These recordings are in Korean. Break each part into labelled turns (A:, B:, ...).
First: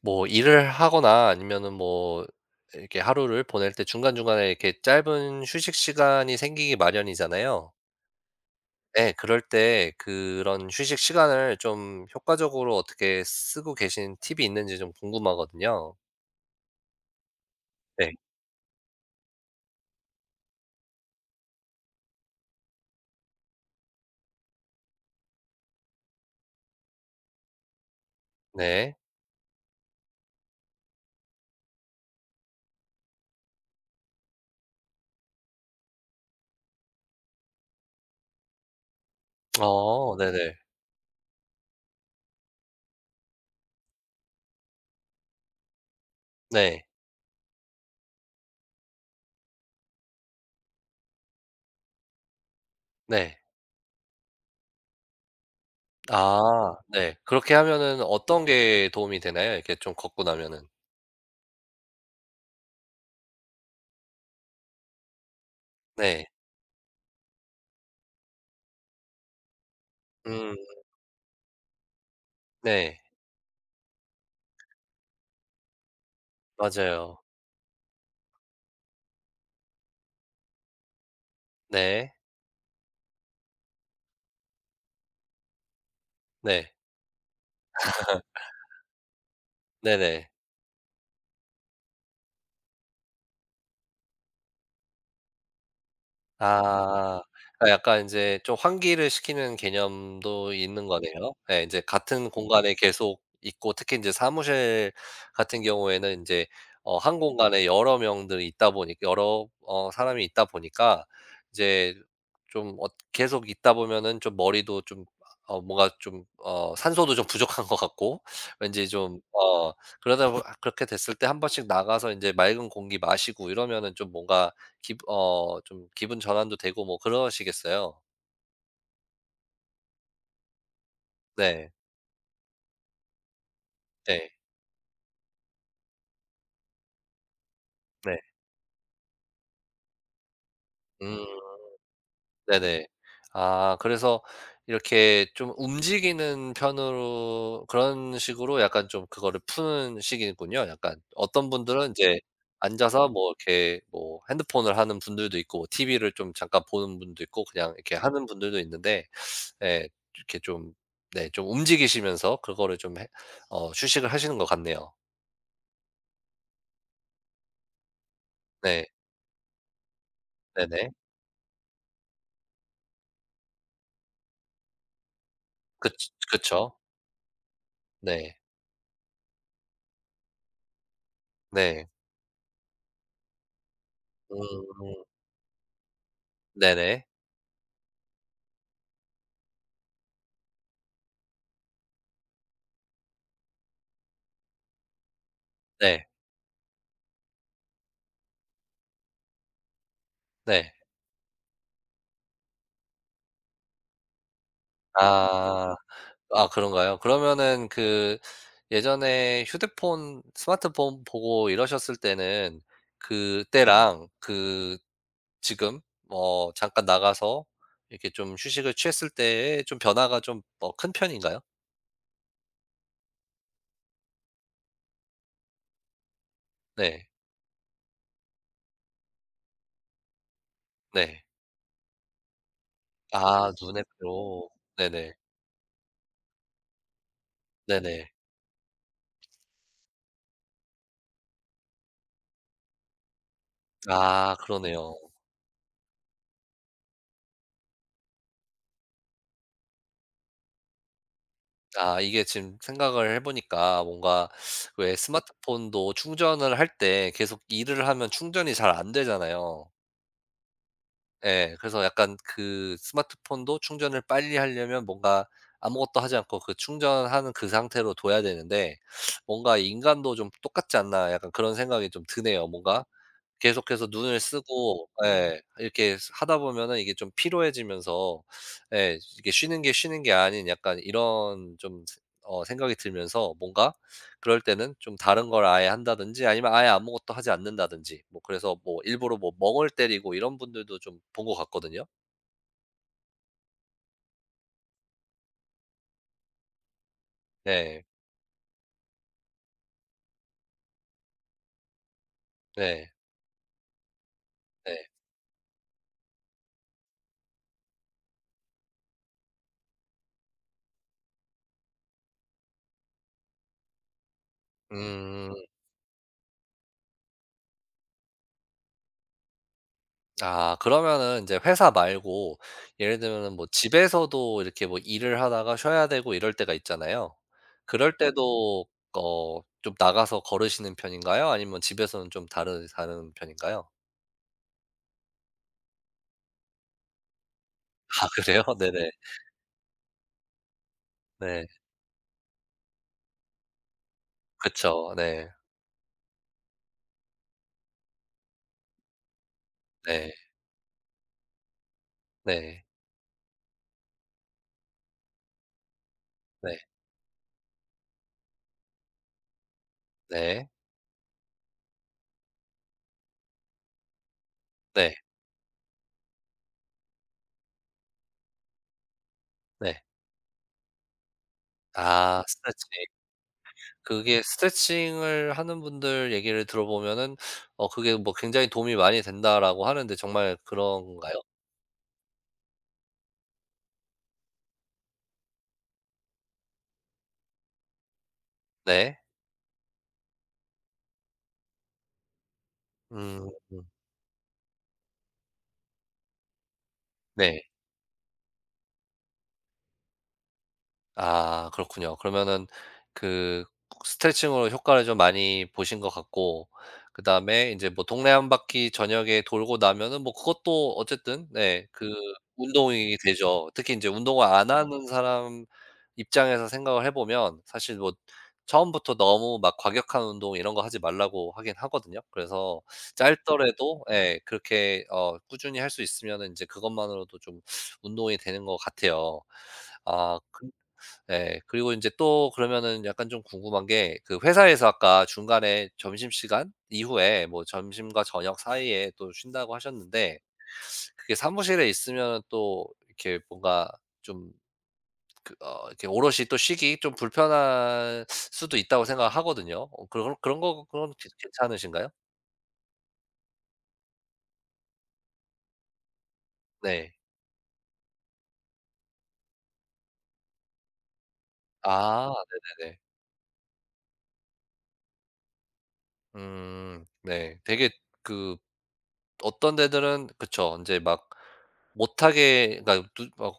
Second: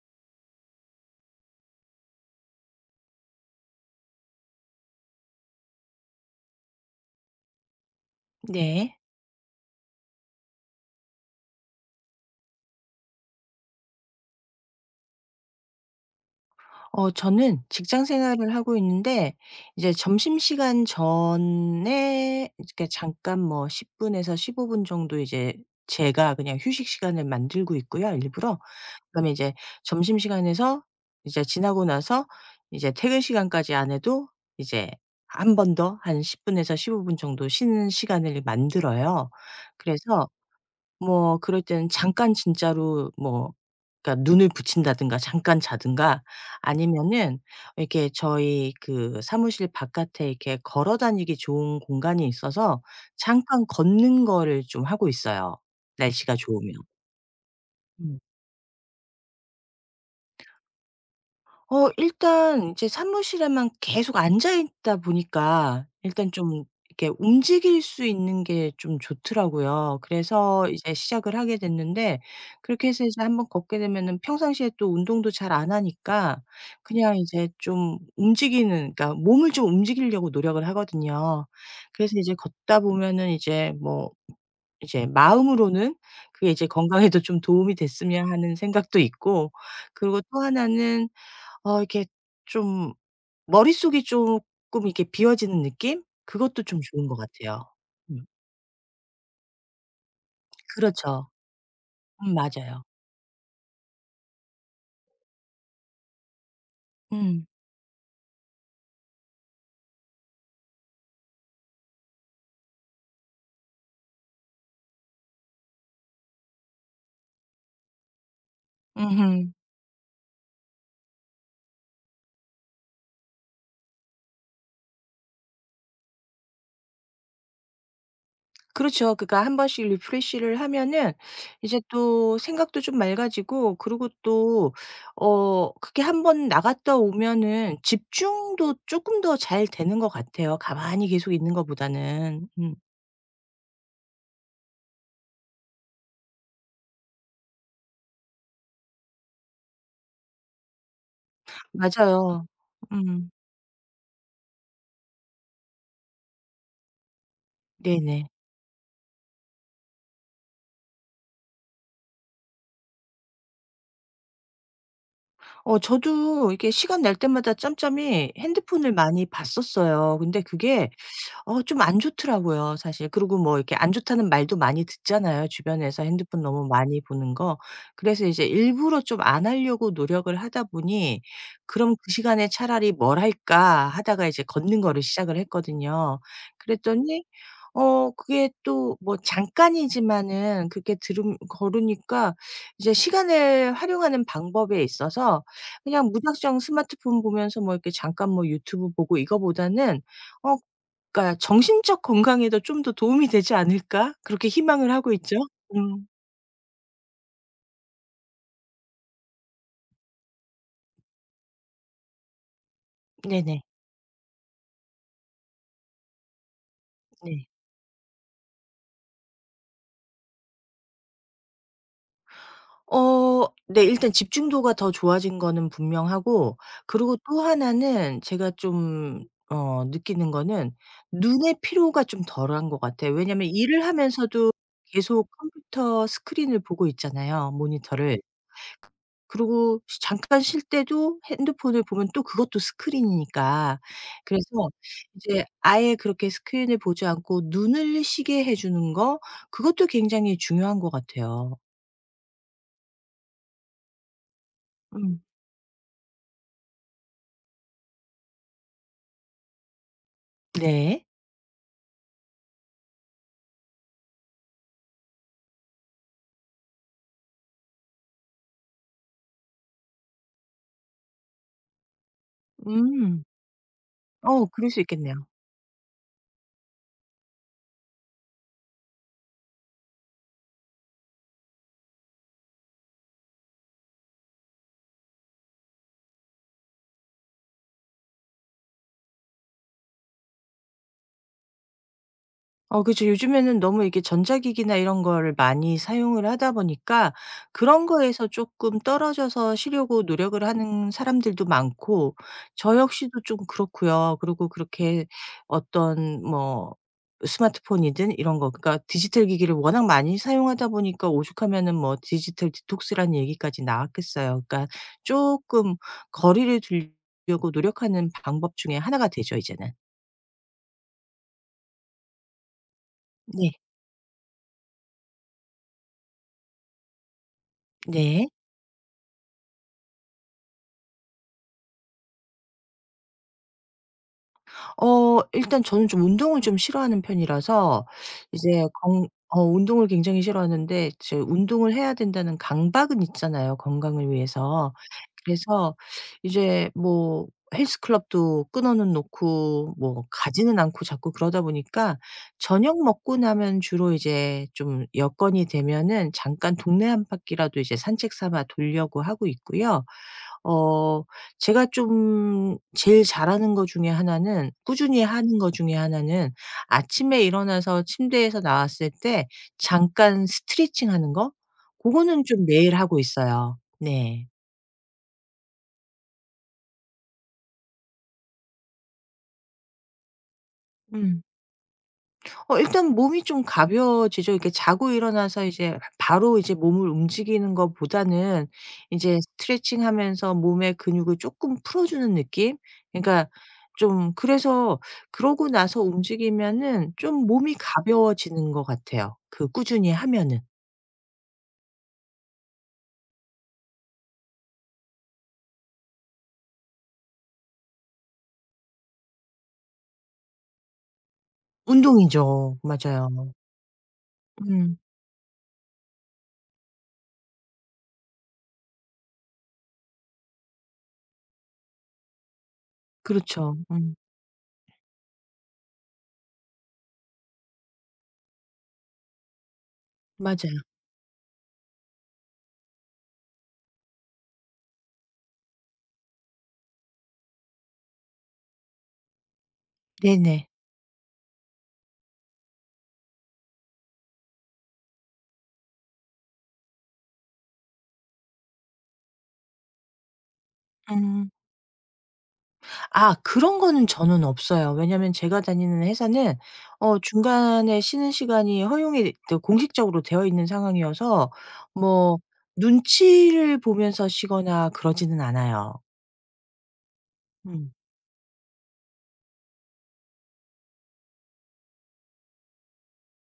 A: 뭐 일을 하거나 아니면은 뭐 이렇게 하루를 보낼 때 중간중간에 이렇게 짧은 휴식 시간이 생기기 마련이잖아요.
B: 네.
A: 예. 그럴 때 그런 휴식 시간을 좀 효과적으로 어떻게 쓰고 계신 팁이 있는지 좀 궁금하거든요.
B: 저는 직장
A: 네.
B: 생활을 하고 있는데 이제 점심시간 전에 이렇게 잠깐 뭐 10분 분에서 15분 정도 이제 제가 그냥 휴식 시간을 만들고 있고요 일부러.
A: 네.
B: 그다음에 이제 점심시간에서 이제 지나고 나서 이제 퇴근 시간까지 안 해도 이제 한 번 더 한 10분 분에서 15분 정도 쉬는 시간을 만들어요. 그래서
A: 네네.
B: 뭐 그럴 때는 잠깐 진짜로 뭐 그러니까 눈을 붙인다든가 잠깐 자든가
A: 네.
B: 아니면은 이렇게 저희 그 사무실 바깥에 이렇게 걸어 다니기 좋은 공간이 있어서
A: 네.
B: 잠깐 걷는 거를 좀 하고 있어요, 날씨가 좋으면.
A: 아. 네. 그렇게 하면은
B: 음.
A: 어떤 게 도움이 되나요? 이렇게 좀 걷고 나면은?
B: 일단 이제 사무실에만 계속 앉아 있다 보니까
A: 네.
B: 일단 좀 이렇게 움직일 수 있는 게 좀 좋더라고요.
A: 음.
B: 그래서 이제 시작을 하게 됐는데 그렇게
A: 네.
B: 해서 이제 한번 걷게 되면은 평상시에 또 운동도 잘 안 하니까 그냥
A: 맞아요.
B: 이제 좀 움직이는 그러니까 몸을 좀 움직이려고 노력을 하거든요.
A: 네.
B: 그래서 이제 걷다 보면은 이제 뭐 이제 마음으로는 그게 이제
A: 네.
B: 건강에도 좀 도움이 됐으면 하는 생각도 있고 그리고
A: 네네.
B: 또 하나는 이게 좀 머릿속이 쪼끔 이렇게 비워지는 느낌? 그것도 좀 좋은 것
A: 아.
B: 같아요.
A: 그러니까 약간
B: 음
A: 인제 좀 환기를 시키는 개념도 있는
B: 그렇죠.
A: 거네요. 예, 인제 같은 공간에
B: 맞아요.
A: 계속 있고, 특히 인제 사무실 같은 경우에는 인제 한
B: 음.
A: 공간에 여러 명들이 있다 보니 여러 사람이 있다 보니까 이제 좀 계속 있다 보면은 좀 머리도 좀 뭔가 좀 산소도 좀 부족한 것 같고 왠지 좀
B: 음음.
A: 그러다 보 그렇게 됐을 때 한 번씩 나가서 인제 맑은 공기 마시고 이러면은 좀 뭔가 기 어 좀 기분 전환도 되고 뭐 그러시겠어요.
B: 그렇죠. 그러니까 한 번씩 리프레시를 하면은
A: 네.
B: 이제 또 생각도 좀 맑아지고 그리고
A: 네.
B: 또 그게 한 번 나갔다 오면은
A: 네.
B: 집중도 쪼끔 더 잘 되는 것 같아요, 가만히 계속
A: 음.
B: 있는 것보다는.
A: 네네. 아, 그래서 이렇게 좀 움직이는 편으로 그런 식으로 약간 좀 그거를 푸는 식이군요. 약간 어떤 분들은 이제
B: 맞아요.
A: 앉아서 뭐
B: 음.
A: 이렇게 뭐 핸드폰을 하는 분들도 있고 TV를 좀 잠깐 보는 분도 있고 그냥 이렇게 하는
B: 네네.
A: 분들도 있는데. 네, 이렇게 좀, 네 좀 움직이시면서 그거를 좀 해 휴식을 하시는 것 같네요.
B: 저도 이게 시간 날 때마다 짬짬이
A: 네.
B: 핸드폰을 많이 봤었어요. 근데 그게
A: 네네.
B: 좀 안 좋더라고요 사실. 그리고 뭐 이렇게 안 좋다는 말도 많이 듣잖아요
A: 그
B: 주변에서 핸드폰 너무
A: 그쵸.
B: 많이 보는 거. 그래서
A: 네.
B: 이제 일부러 좀 안 하려고 노력을 하다 보니
A: 네.
B: '그럼 그 시간에 차라리 뭘 할까?' 하다가 이제 걷는 거를
A: 음.
B: 시작을 했거든요.
A: 네네.
B: 그랬더니 그게 또 뭐 잠깐이지만은 그렇게 들음 걸으니까 이제 시간을 활용하는 방법에 있어서
A: 네.
B: 그냥 무작정 스마트폰 보면서 뭐 이렇게 잠깐 뭐 유튜브 보고 이거보다는 어
A: 네.
B: 그러니까 '정신적 건강에도 좀 더 도움이 되지 않을까?' 그렇게 희망을 하고 있죠.
A: 아.
B: 음.
A: 아, 그런가요? 그러면은 그 예전에 휴대폰 스마트폰 보고 이러셨을 때는
B: 네네.
A: 그때랑 그 지금 잠깐 나가서
B: 네.
A: 이렇게 좀 휴식을 취했을 때의 좀 변화가 좀 큰 편인가요?
B: 네 일단 집중도가 더 좋아진 거는 분명하고
A: 네.
B: 그리고 또 하나는 제가 좀 느끼는 거는
A: 네.
B: 눈의 피로가 좀 덜한 것 같아요. 왜냐하면
A: 아, 눈의
B: 일을
A: 피로.
B: 하면서도
A: 네네.
B: 계속 컴퓨터 스크린을 보고 있잖아요,
A: 네네.
B: 모니터를. 그리고 쉬 잠깐 쉴 때도 핸드폰을 보면 또 그것도 스크린이니까.
A: 아,
B: 그래서
A: 그러네요.
B: 이제 아예 그렇게 스크린을 보지 않고 눈을 쉬게 해 주는 거 그것도 굉장히 중요한 것 같아요.
A: 아, 이게 지금 생각을 해 보니까 뭔가 왜
B: 음.
A: 스마트폰도 충전을 할 때 계속 일을 하면 충전이 잘 안 되잖아요.
B: 네.
A: 예. 그래서 약간 그 스마트폰도 충전을 빨리 하려면 뭔가 아무것도 하지 않고 그 충전하는 그 상태로 둬야 되는데 뭔가 '인간도 좀 똑같지 않나.' 약간 그런 생각이 좀 드네요. 뭔가
B: 음.
A: 계속해서 눈을
B: 그럴 수
A: 쓰고
B: 있겠네요.
A: 예 이렇게 하다 보면은 이게 좀 피로해지면서, 예 이게 '쉬는 게 쉬는 게 아닌' 약간 이런 좀 세 어 생각이 들면서, 뭔가 그럴 때는 좀 다른 걸 아예 한다든지 아니면 아예 아무것도 하지 않는다든지 뭐 그래서 뭐 일부러 뭐 멍을 때리고 이런 분들도 좀 본 것 같거든요.
B: 그죠. 요즘에는 너무 이게 전자기기나 이런 거를 많이 사용을 하다 보니까
A: 네.
B: 그런 거에서 조금 떨어져서 쉬려고 노력을 하는 사람들도 많고 저
A: 네.
B: 역시도 좀 그렇고요. 그리고
A: 네.
B: 그렇게 어떤 뭐 스마트폰이든 이런 거 그러니까 디지털 기기를 워낙 많이 사용하다 보니까 오죽하면은 뭐 디지털 디톡스라는 얘기까지 나왔겠어요. 그러니까
A: 음.
B: 조금 거리를 두려고 노력하는 방법 중에 하나가 되죠 이제는.
A: 아, 그러면은 이제 회사 말고 예를 들면은 뭐
B: 네.
A: 집에서도 이렇게 뭐 일을 하다가 쉬어야 되고 이럴 때가 있잖아요. 그럴
B: 네.
A: 때도 좀 나가서 걸으시는 편인가요? 아니면 집에서는 좀 다른 편인가요?
B: 일단 저는 좀 운동을 좀 싫어하는 편이라서
A: 아, 그래요?
B: 이제
A: 네네.
B: 건 어 운동을 굉장히 싫어하는데 이제
A: 네.
B: 운동을 해야 된다는 강박은 있잖아요 건강을 위해서.
A: 그쵸. 네.
B: 그래서 이제 뭐 헬스클럽도 끊어는 놓고 뭐
A: 네.
B: 가지는 않고 자꾸 그러다 보니까
A: 네.
B: 저녁 먹고 나면 주로 이제 좀 여건이 되면은 잠깐
A: 네.
B: 동네 한 바퀴라도 이제 산책 삼아 돌려고 하고 있고요.
A: 네.
B: 어 제가 좀 제일 잘하는 것 중에 하나는
A: 네.
B: 꾸준히 하는 것 중에 하나는 아침에 일어나서 침대에서 나왔을 때
A: 네.
B: 잠깐 스트레칭 하는 거? 그거
A: 아,
B: 는 좀 매일
A: 스트레칭.
B: 하고 있어요.
A: 그게
B: 네.
A: 스트레칭을 하는 분들 얘기를 들어보면은 그게 뭐 "굉장히 도움이 많이 된다."라고 하는데 정말 그런가요?
B: 일단 몸이 좀 가벼워지죠. 이렇게 자고 일어나서 이제 바로 이제 몸을 움직이는 것보다는 이
A: 네.
B: 제 스트레칭하면서 몸의 근육을 쪼끔 풀어주는 느낌? 그러니까
A: 음. 음.
B: 좀 그래서 그러고 나서 움직이면은 좀
A: 네.
B: 몸이 가벼워지는 것 같아요 그 꾸준히 하면은.
A: 아, 그렇군요. 그러면은 그 스트레칭으로 효과를 좀 많이 보신 것 같고, 그다음에 이제 뭐 동네 한 바퀴 저녁에 돌고 나면은 뭐 그것도 어쨌든 네 그
B: 운동이죠.
A: 운동이
B: 맞아요.
A: 되죠. 특히 이제 운동을 안
B: 음.
A: 하는 사람 입장에서 생각을 해 보면 사실 뭐 처음부터 너무 막 과격한 운동 이런 거 하지 말라고 하긴 하거든요. 그래서
B: 그렇죠.
A: 짧더라도
B: 음.
A: 예 그렇게 꾸준히 할 수 있으면은 제 그것만으로도 좀 운동이 되는 것 같아요. 아 그
B: 맞아요.
A: 네. 그리고 인제 또 그러면은 약간 좀 궁금한 게, 그 회사에서 아까 중간에 점심시간 이후에 뭐 점심과 저녁 사이에 또 쉰다고 하셨는데,
B: 네네.
A: 그게 사무실에 있으면은 또 이렇게 뭔가 좀 이렇게 오롯이 또 쉬기 좀 불편할 수도 있다고 생각하거든요. 어, 그런 그런 거 그건 괜
B: 음.
A: 괜찮으신가요?
B: 아 그런 거는 저는 없어요. 왜냐면 제가 다니는 회사는
A: 네.
B: 중간에 쉬는 시간이 허용이 되 공식적으로 되어 있는 상황이어서
A: 아,
B: 뭐
A: 네네네.
B: 눈치를 보면서 쉬거나 그러지는 않아요.
A: 음, 네. 되게
B: 음.
A: 그 어떤 데들은 그쵸. 이제 막 못하게, 그러니까 누 막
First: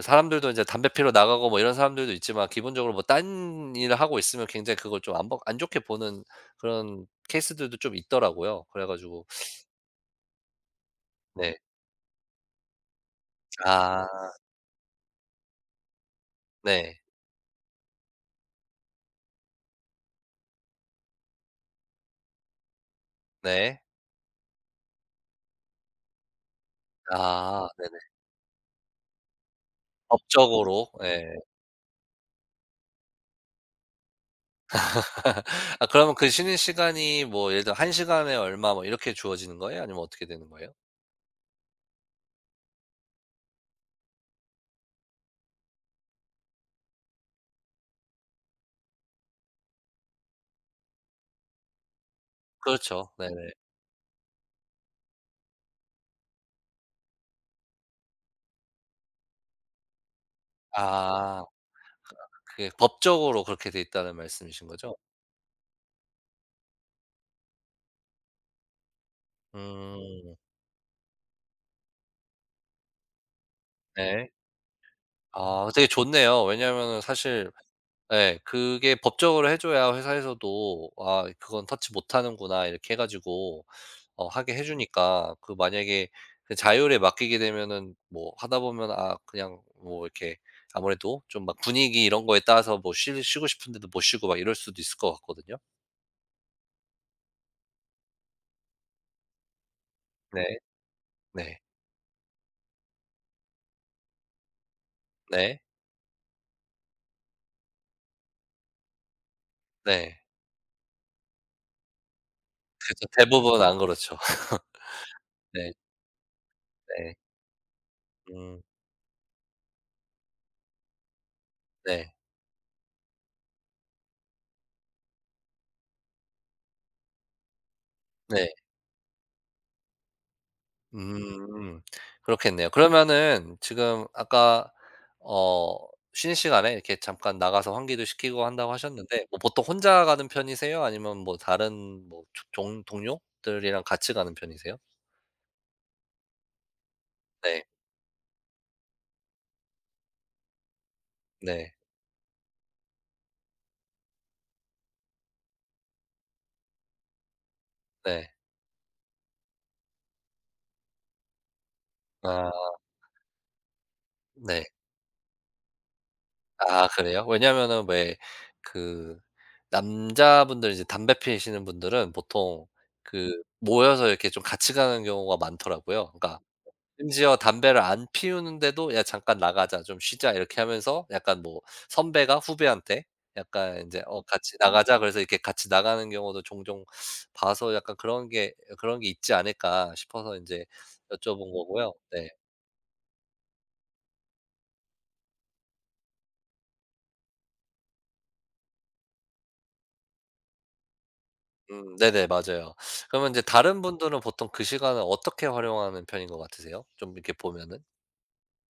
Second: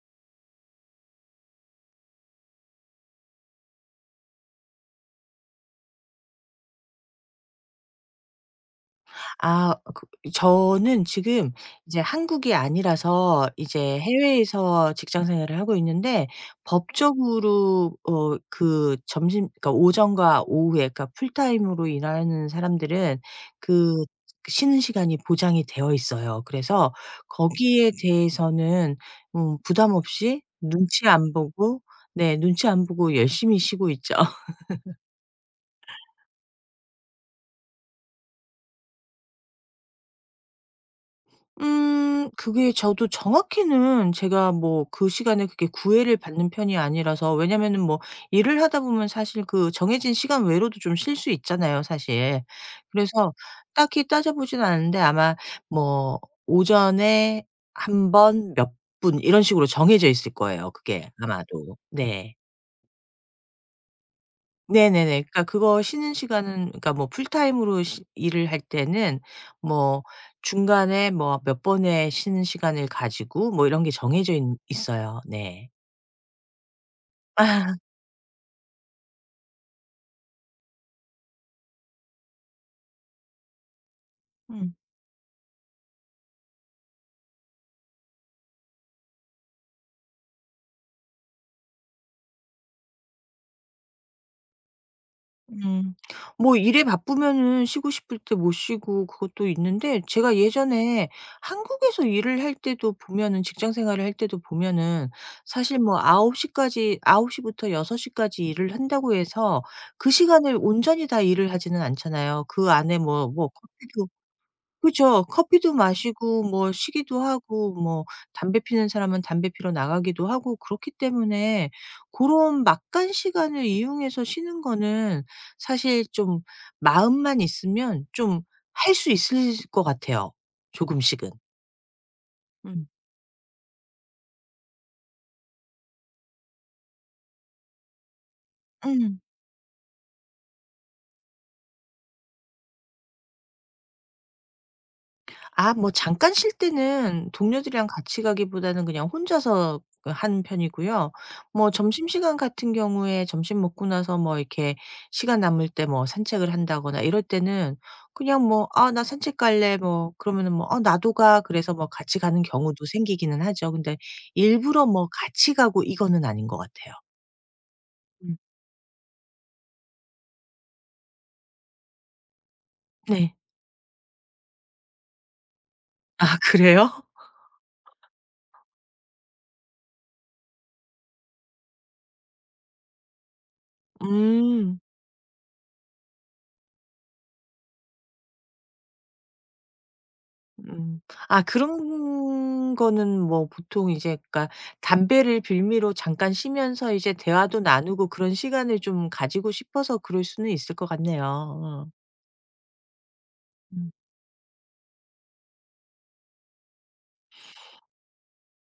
A: 사람들도 이제 담배 피러 나가고 뭐 이런 사람들도 있지만 기본적으로 뭐 딴 일을 하고 있으면 굉장히 그걸 좀 안 좋게 보는 그런 케이스들도 좀 있더라고요. 그래 가지고
B: 아 그 저는 지금
A: 네.
B: 이제 한국이 아니라서 이제
A: 아,
B: 해외에서 직장 생활을 하고 있는데
A: 네.
B: 법적으로 그 점심 그러니까 오전과 오후에 그러니까 풀타임으로 일하는 사람들은
A: 네.
B: 그 쉬는 시간이 보장이 되어 있어요. 그래서
A: 아,
B: 거기에
A: 네네.
B: 대해서는 부담 없이
A: 법적으로
B: 눈치
A: 예.
B: 안 보고 네 눈치 안 보고 열심히 쉬고 있죠.
A: 아, 그러면 그 쉬는 시간이 뭐 예를 들어 1 시간에 얼마 뭐 이렇게 주어지는 거예요? 아니면 어떻게 되는 거예요?
B: 그게 저도 정확히는 제가 뭐 그 시간에 그렇게 구애를 받는 편이 아니라서 왜냐면은 뭐 일을 하다 보면 사실 그 정해진 시간 외로도 좀 쉴 수 있잖아요 사실.
A: 그렇죠.
B: 그래서
A: 네네.
B: 딱히 따져 보진 않았는데 아마 뭐 오전에 한 번 몇 분 이런 식으로 정해져 있을 거예요 그게
A: 아.
B: 아마도. 네.
A: 그게 법적으로 그렇게 돼 있다는 말씀이신 거죠?
B: 네네네. 그러니까 그거 쉬는 시간은 그러니까 뭐 풀타임으로 시 일을 할 때는 뭐
A: 음,
B: 중간에 뭐 몇 번의 쉬는 시간을 가지고 뭐 이런 게
A: 네.
B: 정해져 있어요
A: 아,
B: 네.
A: 되게 좋네요. 왜냐하면은 사실 예 그게 법적으로 해 줘야 회사에서도 '아, 그건 터치 못 하는구나.' 이렇게 해 가지고 하게
B: 아,
A: 해 주니까. 그 만약에 그 자율에 맡기게 되면은 뭐 하다 보면 아 그냥 뭐 이렇게 아무래도 좀 막 분위기 이런 거에 따라서 뭐 쉬 쉬고 싶은데도 못 쉬고 막 이럴 수도 있을 것 같거든요.
B: 음. 뭐 일에 바쁘면은 쉬고 싶을 때 못 쉬고 그것도 있는데 제가
A: 네.
B: 예전에
A: 네.
B: 한국에서 일을 할 때도 보면은 직장 생활을 할 때도 보면은
A: 네.
B: 사실 뭐 9시부터 6시까지 일을 한다고 해서 그
A: 네.
B: 시간을 온전히 다 일을 하지는 않잖아요. 그 안에
A: 그죠.
B: 뭐
A: 대부분 안
B: 커피도
A: 그렇죠.
B: 그죠.
A: 네.
B: 커피도 마시고 뭐
A: 네.
B: 쉬기도 하고 뭐 담배
A: 음.
B: 피는 사람은 담배 피러 나가기도 하고 그렇기 때문에
A: 네.
B: 고런 막간 시간을 이용해서 쉬는 거는 사실 좀 마음만 있으면 좀
A: 네.
B: 할 수 있을 것 같아요, 조금씩은.
A: 음. 그렇겠네요.
B: 음.
A: 그러면은 지금 아까 어 쉬는 시간에 이렇게 잠깐 나가서 환기도 시키고 한다고
B: 음. 음.
A: 하셨는데 뭐 보통 혼자 가는 편이세요? 아니면 뭐 다른 뭐 조 종 동료들이랑 같이 가는 편이세요?
B: 아 뭐 잠깐 쉴 때는
A: 네.
B: 동료들이랑 같이 가기보다는 그냥 혼자서 그 하는 편이고요. 뭐
A: 네.
B: 점심시간 같은 경우에 점심 먹고 나서 뭐 이렇게 시간 남을 때 뭐 산책을 한다거나 이럴 때는
A: 네.
B: 그냥 뭐 "아 나 산책 갈래." 뭐 그러면은 뭐 "어 나도 가." 그래서 뭐 같이 가는
A: 아,
B: 경우도 생기기는 하죠. 근데
A: 네.
B: 일부러 뭐 같이 가고 이거는 아닌 것
A: 아,
B: 같아요.
A: 그래요? 왜냐면은 왜
B: 음.
A: 그 남자분들 이제 담배 피우시는 분들은 보통 그
B: 네.
A: 모여서 이렇게 좀 같이 가는 경우가 많더라고요. 그러니까
B: 아 그래요?
A: 심지어 담배를 안 피우는데도 "야, 잠깐 나가자. 좀 쉬자." 이렇게 하면서 약간 뭐 선배가 후배한테 약간 인제 "어, 같이
B: 음.
A: 나가자." 그래서 이렇게 같이 나가는 경우도 종종 봐서 약간 그런 게 있지 않을까 싶어서 인제
B: 음.
A: 여쭤본
B: 아
A: 거고요. 네.
B: 그런 거는 뭐 보통 이제 그러니까 담배를 빌미로 잠깐 쉬면서 이제 대화도 나누고 그런 시간을 좀 가지고 싶어서 그럴 수는 있을 것 같네요. 어.
A: 음, 네네. 맞아요. 그러면 인제 다른
B: 음.
A: 분들은 보통 그 시간을 어떻게 활용하는 편인 것 같으세요? 좀 이렇게 보면은?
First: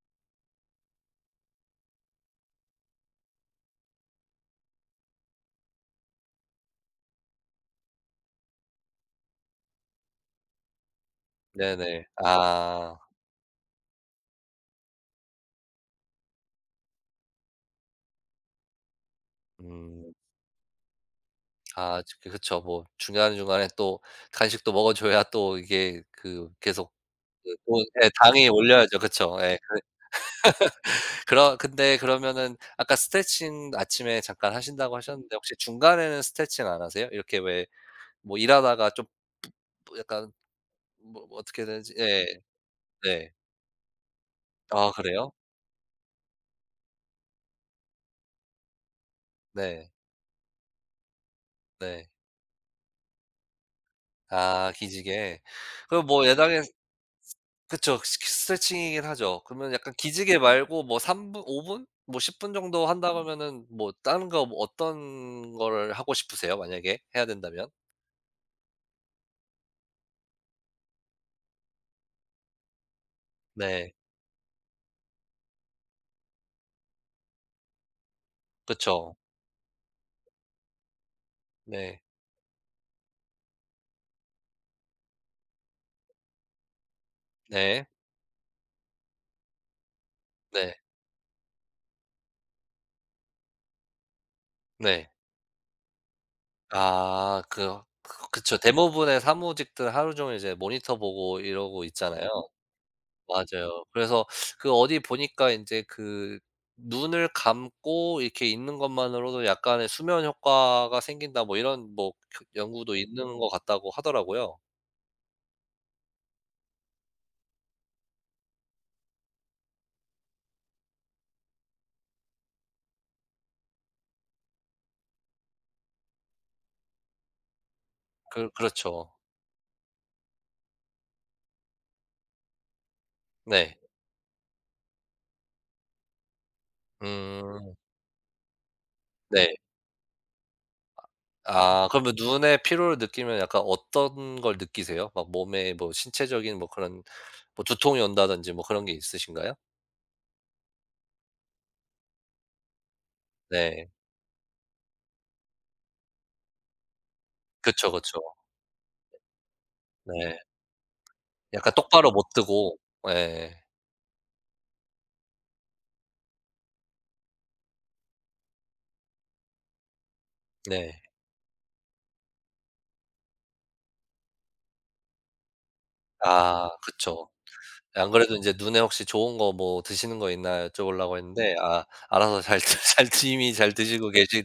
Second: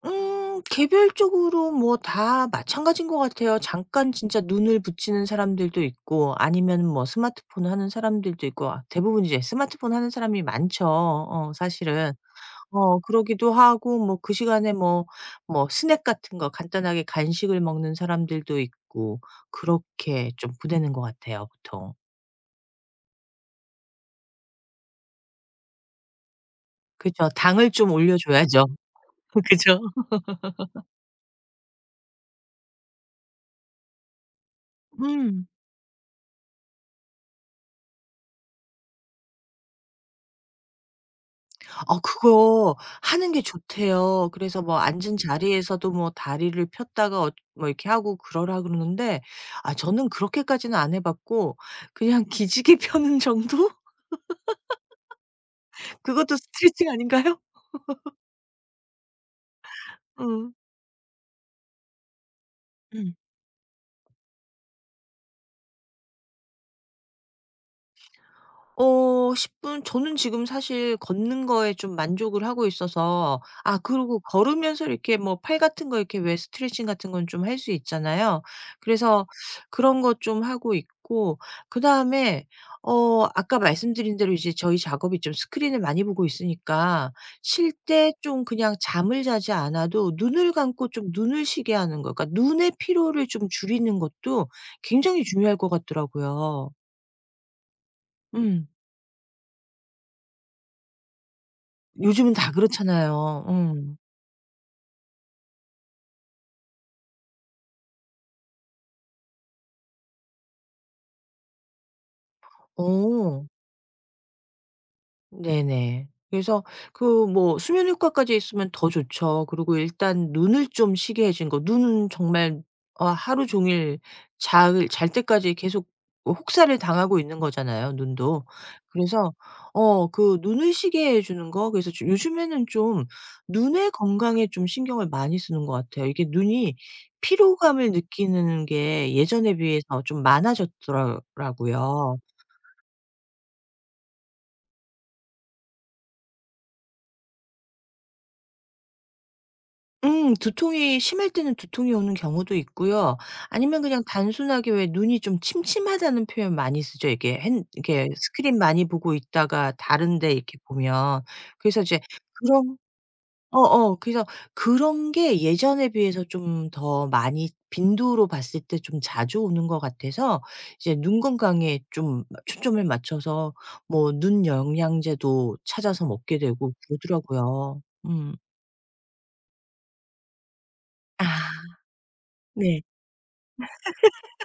B: 개별적으로 뭐 다 마찬가지인 것 같아요. 잠깐 진짜 눈을 붙이는 사람들도 있고 아니면 뭐 스마트폰 하는 사람들도 있고 아, 대부분 이제 스마트폰 하는 사람이 많죠
A: 네네.
B: 사실은.
A: 아.
B: 그러기도 하고 뭐 그 시간에 뭐 스낵 같은 거 간단하게 간식을 먹는 사람들도 있고
A: 음.
B: 그렇게 좀 보내는 것 같아요 보통.
A: 아, 저 그쵸. 뭐 중간중간에 또 간식도 먹어 줘야 또 이게 그 계속
B: 그죠.
A: 그
B: 당을
A: 돈
B: 좀
A: 예 당연히
B: 올려줘야죠.
A: 올려야죠. 그쵸. 예. 그
B: 그죠.
A: 그러 근데 그러면은 아까 스트레칭 아침에 잠깐 하신다고 하셨는데
B: 음.
A: 혹시 중간에는 스트레칭 안 하세요? 이렇게 왜 뭐 일하다가 좀 뭐 약간 뭐 어떻게 해야 되지.
B: 아
A: 예.
B: 그거 하는
A: 네.
B: 게 좋대요. 그래서 뭐
A: 아,
B: 앉은
A: 그래요?
B: 자리에서도 뭐 다리를 폈다가 뭐 이렇게 하고 그러라 그러는데 아
A: 네.
B: 저는 그렇게까지는 안해 봤고
A: 네.
B: 그냥 기지개 펴는 정도?
A: 아, 기지개. 그럼 뭐
B: 그것도
A: 예당에
B: 스트레칭 아닌가요?
A: 그쵸. 스 스트레칭이긴 하죠. 그러면 약간 기지개
B: 음.
A: 말고 뭐 3분 5분 뭐 10분 정도 한다
B: 음.
A: 그러면은 뭐 다른 거 뭐 어떤 거를 하고 싶으세요? 만약에 해야 된다면?
B: 어 10분 저는 지금 사실 걷는 거에 좀 만족을 하고 있어서 아
A: 네.
B: 그리고 걸으면서 이렇게 뭐 팔 같은 거 이렇게 왜 스트레칭 같은 건 좀 할 수 있잖아요.
A: 그쵸.
B: 그래서 그런 것 좀 하고 있고
A: 네.
B: 그다음에 아까 말씀드린 대로 이제 저희 작업이 좀 스크린을 많이 보고 있으니까 쉴
A: 네.
B: 때 좀 그냥 잠을 자지 않아도 눈을
A: 네.
B: 감고 좀 눈을 쉬게 하는 거 그러니까 눈의 피로를 좀 줄이는 것도
A: 네.
B: 굉장히 중요할 것 같더라고요.
A: 그쵸.
B: 음.
A: 대부분의 사무직들 하루 종일 이제 모니터 보고 이러고 있잖아요.
B: 요즘은 다 그렇잖아요.
A: 맞아요.
B: 음.
A: 그래서 그 어디 보니까 인제 그 눈을 감고 이렇게 있는 것만으로도 약간의 수면 효과가 생긴다 뭐 이런 뭐 그 연구도 있는
B: 어.
A: 것 같다고 하더라고요.
B: 네네. 그래서 그 뭐 수면 효과까지 있으면 더 좋죠. 그리고 일단 눈을 좀 쉬게 해 주는 거. 눈은 정말 하루 종일 잘 때까지 계속 혹사를 당하고 있는 거잖아요 눈도.
A: 그렇죠.
B: 그래서 그 눈을 쉬게 해 주는 거 그래서 좀 요즘에는 좀
A: 네.
B: 눈의 건강에 좀 신경을 많이 쓰는 것 같아요. 이게 눈이
A: 음.
B: 피로감을 느끼는 게
A: 네.
B: 예전에 비해서 좀 많아졌더
A: 아, 그러면
B: 라고요.
A: 눈에 피로를 느끼면 약간 어떤 걸 느끼세요? 막 몸에 뭐 신체적인 뭐 그런 뭐 두통이 온다든지 뭐 그런 게 있으신가요?
B: 두통이 심할 때는 두통이 오는 경우도 있고요. 아니면
A: 네.
B: 그냥 단순하게 왜 눈이 좀 침침하다는 표현 많이 쓰죠.
A: 그쵸,
B: 이게
A: 그쵸.
B: 스크린 많이 보고 있다가 다른 데
A: 네.
B: 이렇게 보면.
A: 약간
B: 그래서 이제
A: 똑바로 못 뜨고.
B: 그런
A: 네,
B: 어어 그래서 그런 게 예전에 비해서 좀 더 많이 빈도로 봤을 때 좀 자주 오는 것 같아서 이제
A: 네.
B: 눈 건강에 좀 초점을 맞춰서 뭐 눈 영양제도 찾아서 먹게
A: 아,
B: 되고
A: 그쵸.
B: 그러더라고요.
A: 안 그래도
B: 음.
A: 인제 눈에 혹시 좋은 거 뭐 드시는 거 있나 여쭤보려고 했는데
B: 아
A: 아 알아서 잘 드
B: 네.
A: 잘 이미 잘 드시고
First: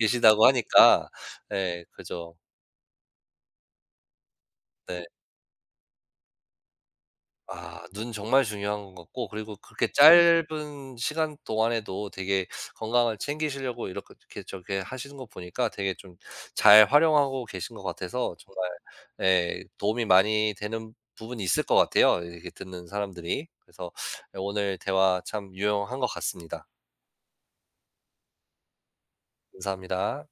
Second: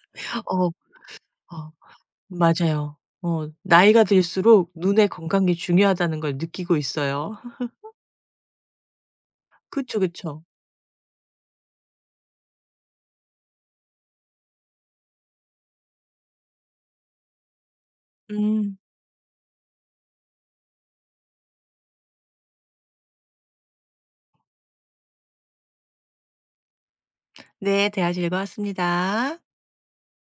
A: 계시다고
B: 어
A: 하니까
B: 어
A: 예 그죠.
B: 맞아요. 나이가 들수록
A: 네.
B: 눈의 건강이 중요하다는 걸 느끼고 있어요.
A: 아, 눈 정말 중요한 것 같고 그리고 그렇게
B: 그쵸, 그쵸.
A: 짧은 시간 동안에도 되게 건강을 챙기시려고 이렇게 저렇게 하시는 거 보니까 되게 좀 잘 활용하고 계신 것 같아서 정말
B: 음.
A: 예 도움이 많이 되는 부분이 있을 것 같아요, 이렇게 듣는 사람들이. 그래서 예 오늘 대화 참 유용한 것 같습니다.
B: 네. 대화 즐거웠습니다.
A: 감사합니다.